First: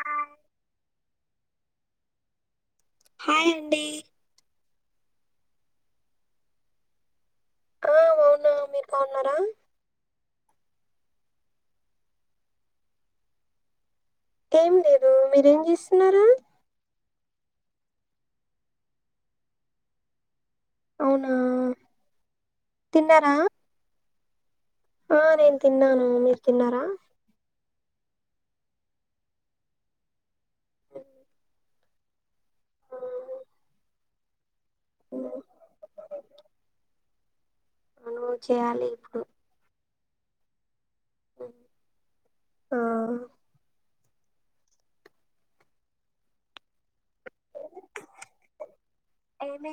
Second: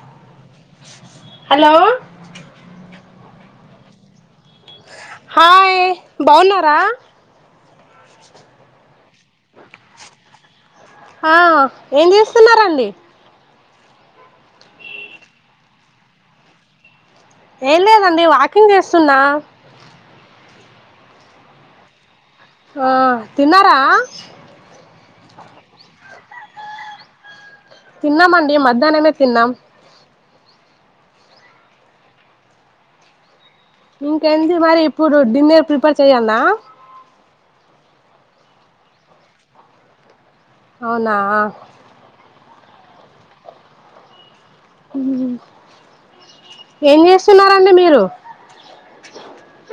ఆ hello hi అండి hi బాగున్నారా? ఆ అవునా మీరు బావున్నారు ఆ ఏం చేస్తున్నారండి ఏం లేదు మీరేం చేస్తున్నారా ఏం లేదండి వాకింగ్ చేస్తున్నా అవునా ఆ తిన్నారా ఆ నేను తిన్నాను మీరు తిన్నారా తిన్నామ అండి మధ్యాననే తిన్నాం ఆ, ఇంకేంది మరి ఇప్పుడు డిన్నర్ ప్రిపేర్ చెయ్యన్న మనం చేయాలి ఇప్పుడు అవునా ఆ ఏంస్త ఏమి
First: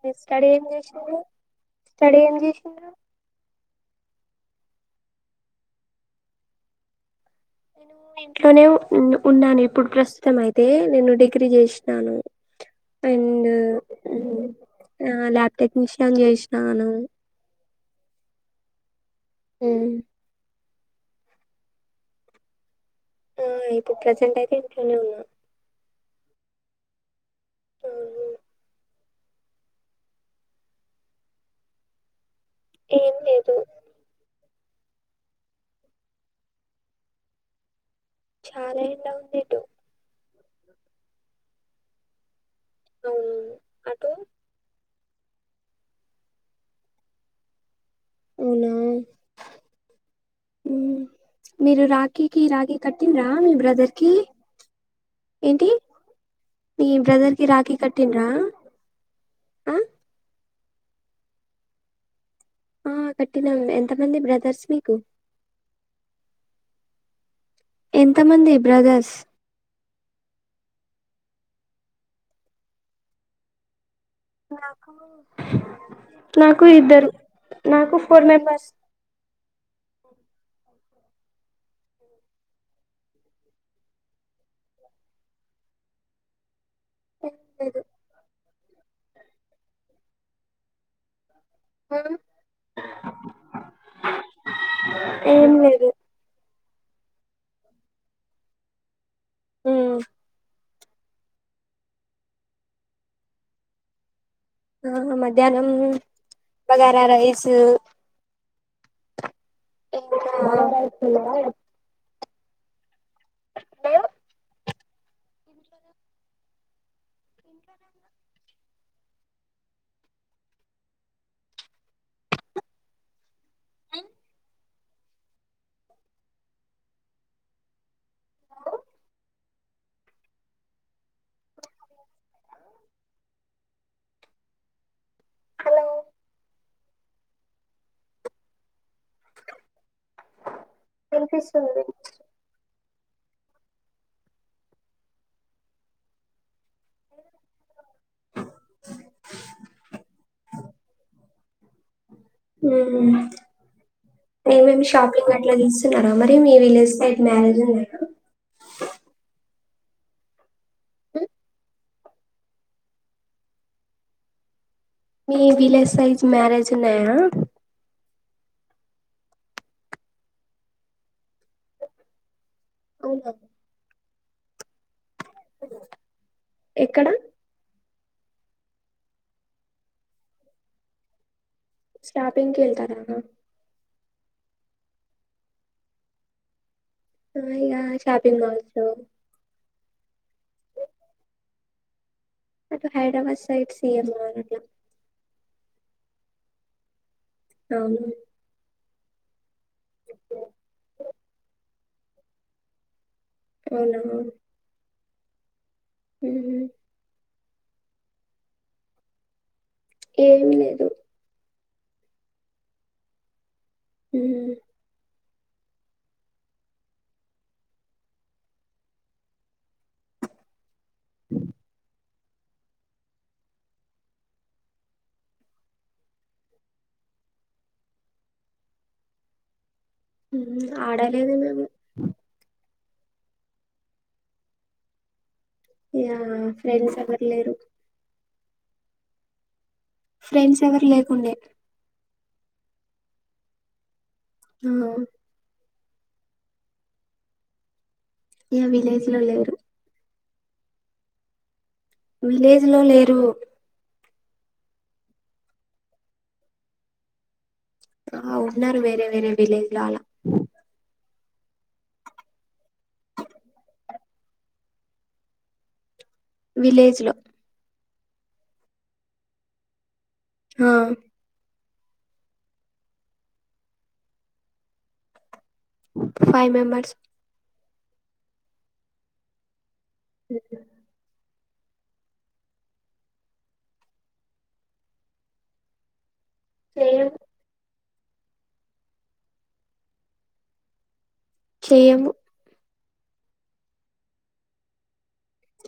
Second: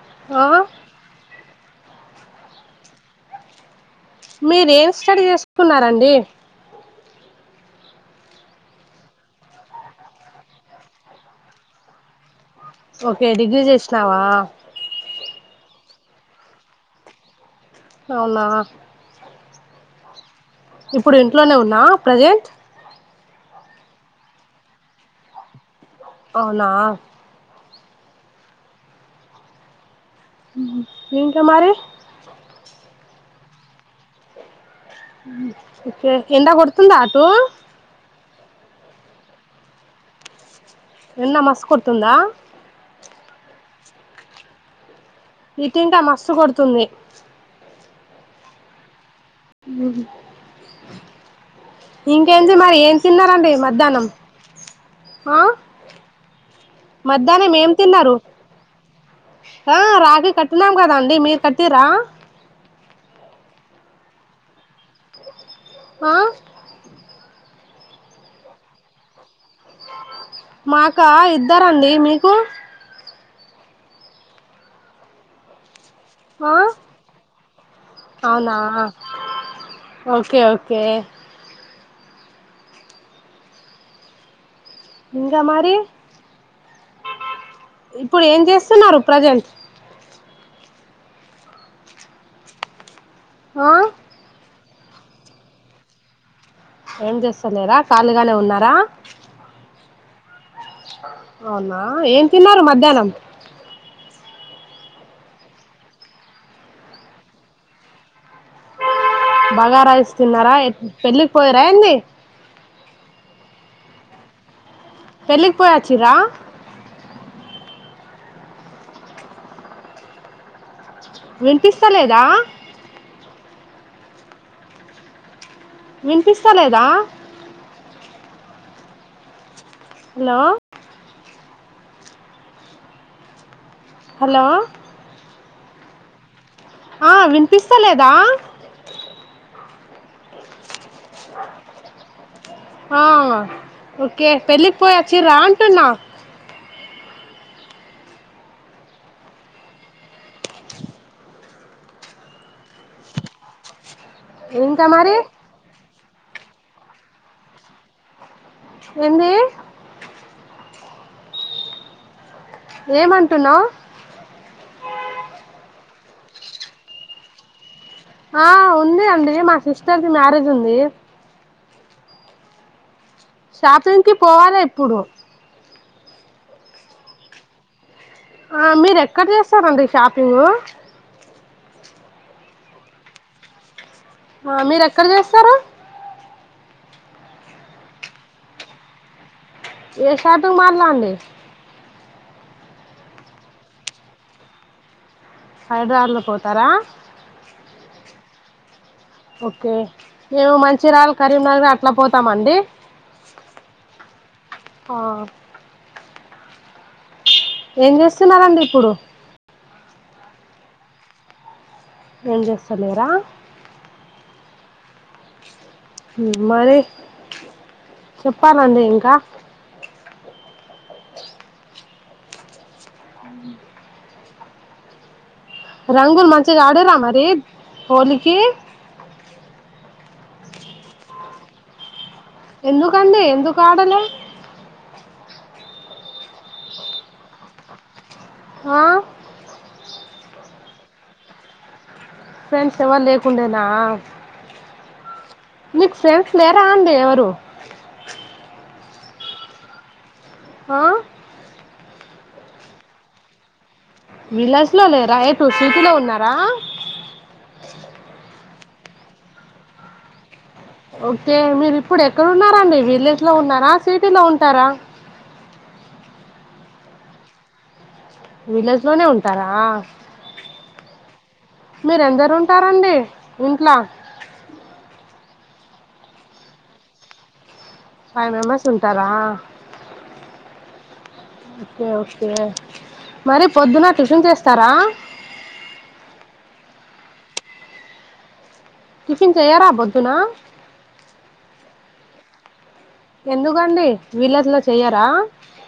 మీ ఆ స్టడీ ఏం చేస్ర స్టడీ ఏం చేస్ర మీర ఏం స్టడీ చేసుకున్నారంండి నేను ఇంట్లోనే ఉన్నాను ఇప్పుడు ప్రస్తుతం అయితే నేను డిగ్రీ చేసినాను ఓకే అండ్ డిగ్రీ చేసినావా టెక్నీషిన్ చేసినను అవునా అ ఇప్పుడు ఇంట్లోనే ఉన్నా ప్రజెంట్ ఆ ఇప్పు ప్రెజెంట్ అయితే ఇంట్లోనే ఉన్నా అవునా అవును ఏంకా మారే ఏం లేదు కే ఎంతా కొడుతుందా ఆటూ చాలా ఎలా ఉందిటు ఎన్న మస్ కొడుతుందా అవును అటు ఇీటింక మస్తు కొడుతుంది అవునా హు మ్మ్. మీరు రాఖీకి రాఖీ కట్టిండ్రా మీ బ్రదర్ మధ్యాహ్నం కి ఆ ఏంటి మీ బ్రదర్ కి మధ్యాహ్నం ఏం రాఖీ తిన్నారు కట్టిన్రా ఆ రాకి కట్టినాం కదాండి మీరు కట్టిర్రా ఆ కట్టినాం ఎంతమంది బ్రదర్స్ మీకు ఆ ఎంత మంది బ్రదర్స్ మాకా ఇద్దరండి మీకు నాకు ఆ నాకు ఇద్దరు నాకు ఫోర్ అవునా మెంబర్స్ ఓకే ఓకే ఇంగ మరి ఏం లేదు ఇప్పుడు ఏం చేస్ స్తున్నారు ప్రెజెంట్ హ ఆ ఏం లేదు ఏం చేస్తలేరా ఖాళీగానే ఉన్నారా హు అవునా ఎం తిన్నారు మధ్యాహ్ననం ఆ మధ్యాహ్నం బగారా రైస్ బగార రైస్ తిన్నారా పెళ్ళికి ఇంకా పోయరాా ఏంది ఆ పెళ్ళికి పోయచ్చిర్రా వినిపిస్తా లేదా అ వినిపిస్తా లేదా హలో హలో హలో ఆ వినిపిస్తలేదా వినిపిస్తుంది వినిపి ఆ ఓకే పెళ్ళికి పోయోచ్చిర్రా అంటున్నా హుం ఇంకా నేమేమి మరి షాపింగ్ అట్లా తీస్ న్నారా మరి మీ విలేజ్ సైట్ మ్యారేజ్ ఉంది ఏంది ఏమంటున్నావ్ మీ విలేజ్ సైజ్ మ్యారేజున్నాయా ఆ ఉంది అండి మా సిస్టర్ ది మ్యారేజ్ ఉంది షాపంగ్కి పోవాలే ఇప్పుడు ఎక్కడ ఆ మీరు ఎక్కడ చేస్తారండి షాపింగ్ షాపింగ్ కేళ్తారాగా ఆ మీర ఎక్కడ చేస్తారు ఇగ షాపిింగ్ మాల్స్ లో ఏ షాపింగ్ మాల్లో అండి అటు హైదరాబాద్ సైడ్ సిీఎంఆర్ ల హైదరాబాద్ లో పోతారా అవును ఓకే మేము మంచిరాళ్ కరీంనగర్ అట్ల పోతామండి అవున ఆ మ్ ఏం చేస్తున్నారంండి ఇప్పుడు ఏం లేదు ఏం చేస్తలేరా ఉ ఉమ్ మరి చెప్పాలండి ఇంకా రంగులు మంచిగ ఆడేరా మరి హోలీకి మ్ ఆడలేదు మేము ఎందుకండి ఎందుకాడ లె య ఫ్రెండ్స్ ఎవర్ లేరు ఆ ఫ్రెండ్స్ ఎవరు లేకుండే ఫ్రెండ్స్ ఎవర్ లేకుండేనా హ మీకు ఫ్రెండ్స్ లేేరా అండి ఎవరు య విలేజ్ లో లేరు హ విలేజ్లో లేరు విలేజ్లో లేరా ఎటు సీటీలో ఉన్నారా ఆ ఉన్నారు వేరె వేరె విలేజ్ లో అలా ఓకే మీరు ఇప్పుడు ఎక్కడ ఉన్నారాండి విలేజ్లో ఉన్నారా సిటీలో ఉంటార విలేజ్ లో విలేజ్లోనే ఉంటార హా మీరెందరు ఉంటారంండి ఇంట్ల ఫైవ్ మెంబర్స్ ఫైవ్ మెంబర్స్ ఉంటరా ఒకె కే ఒకే మరి పొద్దున్న టిఫిన్ చేస్తరా సేమ్ టిఫిన్ చెయ్యర పొద్దునా చేయ్యము ఎందుకండి విలేజ్ లో చెయ్యరా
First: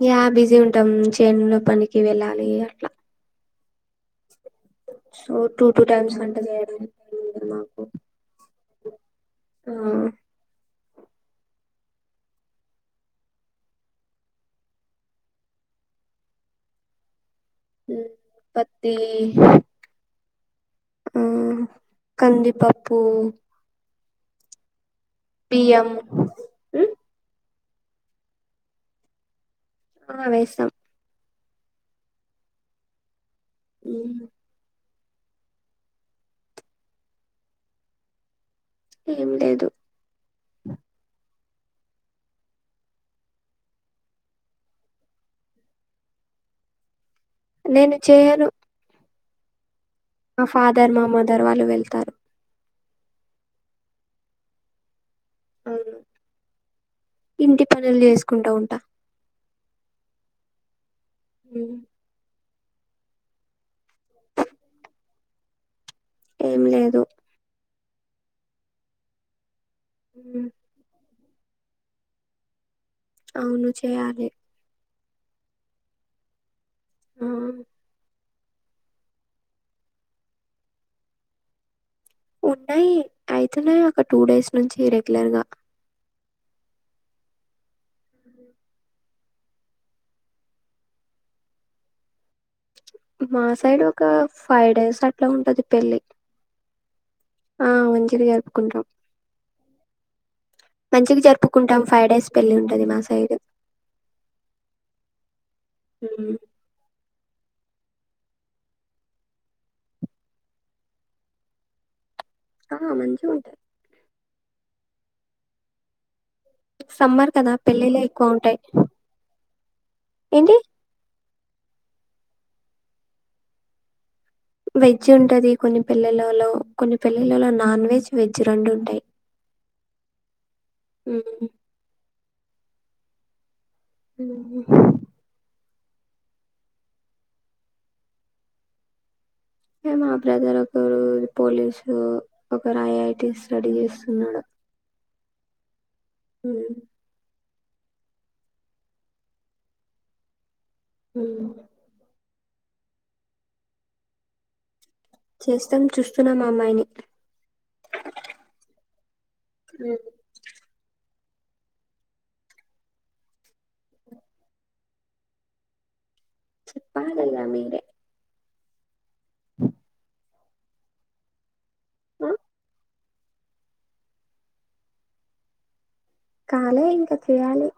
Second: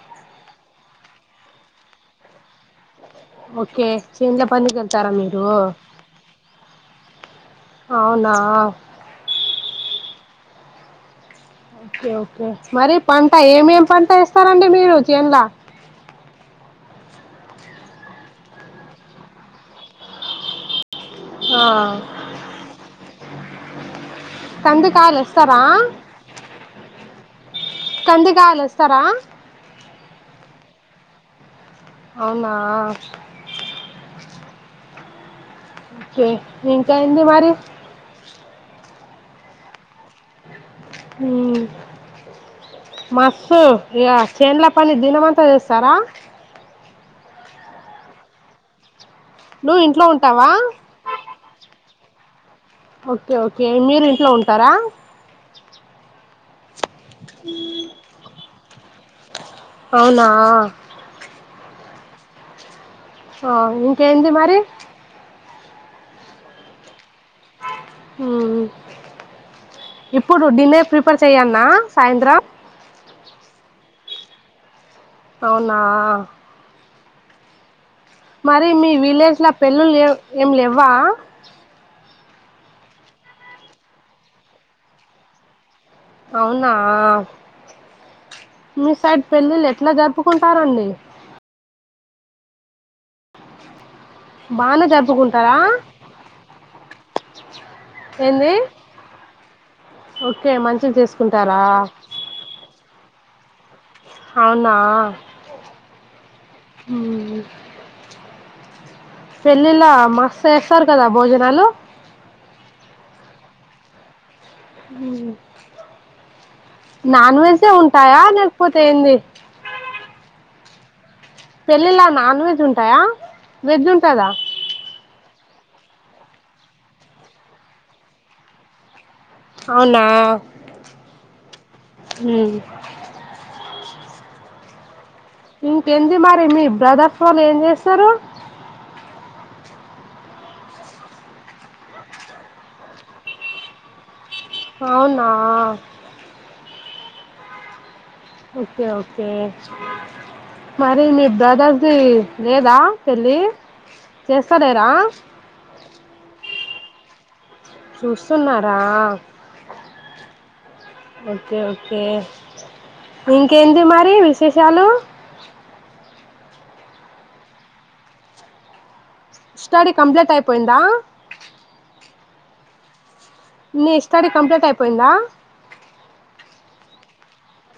యా బిజీ ఉంటాం చైన్ లో పనికి వెళ్ళాలి ఇగ అట్ల ఓకే చేన్ల పనికెళ్తార సో మీరు టూ టూ టైమ్స్ వంట చేయడానికి టైం ఉండదు మాకు అవునా ఆ ఓకె ఓకె మరి పంట ఏమేమ్ పంట వ్స్తారంండి మీరు చేన్ల పత్తి ఆ కందిపప్పుూ కంది కాయలు ఎస్తరా బియ్యం ఉమ్, కంది కాయల్ ఎస్తరా ఆ వేస్తాం అవునా ఉ కే ఇంక ఎంది మరి ఏం లేదు మసు ఇగ చేన్ల పని దీనంమంతా చేస్తారా నేను చేయను నువ్వు ఇంట్ మా ఫాదర్ మా మదర్ వాళ్ళు వెళ్తారు ఓకే ఓకే మీరు ఇంట్లో ఉంటారా అవును ఇంటి పనులు చేసుకుంటా ఉంటా అవునా అ ఆ ఇంకేంటి మరి ఏం లేదు హ్మ్ ఇప్పుడు హ్మ్ డినర్ ప్రి ఫర్ చెయన్న సాయంత్రం అవును చేయాలి అవునా ఆ మరి మీ విలేజ్ లో పెళ్లిలు ఏమి లేవా ఉన్నాయి అయితున్నాయి ఒక టూ డేస్ నుంచి రెగ్యులర్గా అవునా మీ సైడ్ పెళ్ళిళ్ళు ఎట్లా జరుపుకుంటారండి మా సైడ్ ఒక ఫైవ్ బానే డేస్ అట్లా జరుపుకుంటారా ఉంటది పెళ్ళి ఆ మంచిగా జరుపుకుంటాం ఓక్ మంచిగా జరుపుకుంటాం ఫైవ్ డేస్ పెళ్లి ఉంటది మా సైడ్ అవునా హ్మ్ హ్మ్ పెళ్ళిళ మస్తు చేస్తారు కదా భోజనాలు ఆ మంచి ఉంటాయ్ సమ్మర్ నాన్ కదా వెజే ఎ పెళ్ళిళ్ళే ఉంటాయా ఎక్కువ ఉంటాయి లేకపోతే ఏంది ఏంటి పెళ్ళిళ నాన్ వెజ్ ఉంటాయా వెజ్ ఉంటదా వెజ్ ఉంటది కొన్ని పెళ్లిళలో కొన్ని పెళ్లిళలో నాన్ వెజ్ వెజ్ రెండు ఉంటాయి అవునా హ్మ్ హ్మ్ అ ఇంకెంది మరి మీ బ్రదర్స్ వాళ్ళు ఏం చేస్తారు మా బ్రదర్ ఒకరు పోలీసు ఒకరు ఐఐటి స్టడీ చేస్తున్నాడు అవునా హ్మ్ ఓకే ఓకే మరి మీ హ్మ్ బ్రదర్ ది లేదా పెళ్ళి చేస్తాలేరా చేస్తాం చూస్తున్నాం అమ్మాయిని చూస్తున్నారా [inaudible] ఓకే ఓకే ఇంకేంది మరి విశేషాలు చెప్పాలి ఇగ మీరే స్టడీ కంప్లీట్ అయిపోయిందా ఆ నీ స్టడీ కంప్లీట్ అయిపోయిందా కాలే ఇంకా చెయాలి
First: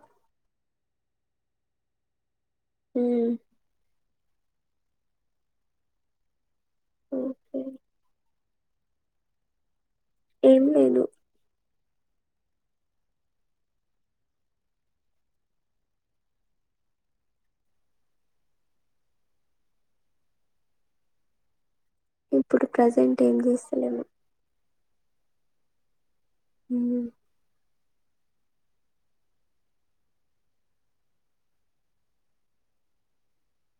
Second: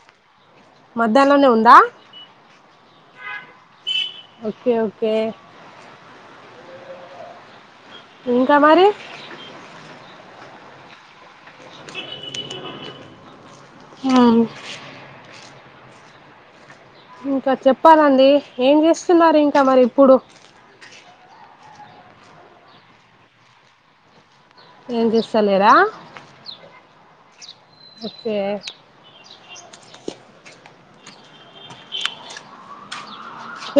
మధ్యాల్లోనె ఉందా. ఊ ఒకె ఒకే ఓకే ఇంక మరి ఏం లేదు. ఆవును. ఇంక చెప్పాలండీ. ఏం చేస్తున్నారు ఇంకా మరి ఇప్పుడు. ఇప్పుడు ప్రసెన్ట్ ఏం చేస్తలేను. ఏం చెస్తలేరా. [unintelligible] ఒకే.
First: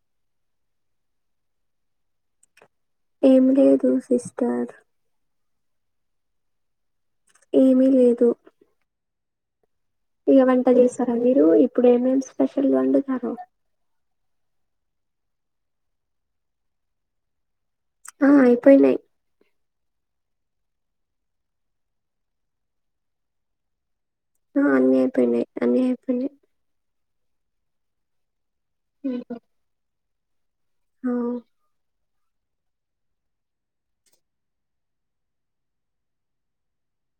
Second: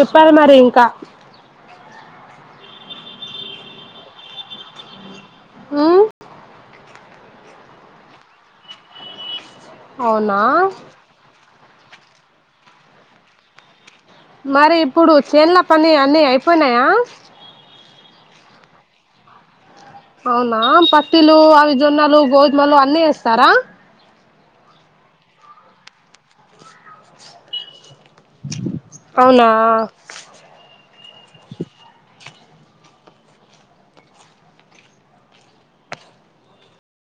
ఇప్పాలి మరి ఇంకా ఏం లేదు సిస్టార్. మ్మ్ ఏమి లేదు. ఇగ అవునా వంట చేస్తార మీరూ ఇప్పుడు ఏమేం స్పెషల్ వండుతారు. మరి ఇప్పుడు చేన్ల పని అన్ని అయిపొయినయా. ఆ అయిపోయినయి. అవునా పత్తిలు అవి జొన్నలు గోధుమలు అన్నీ యేస్తారా. ఆ అన్నీ అయిపోయినాయి అన్నీ అయిపోయినాయి. అవునా. అ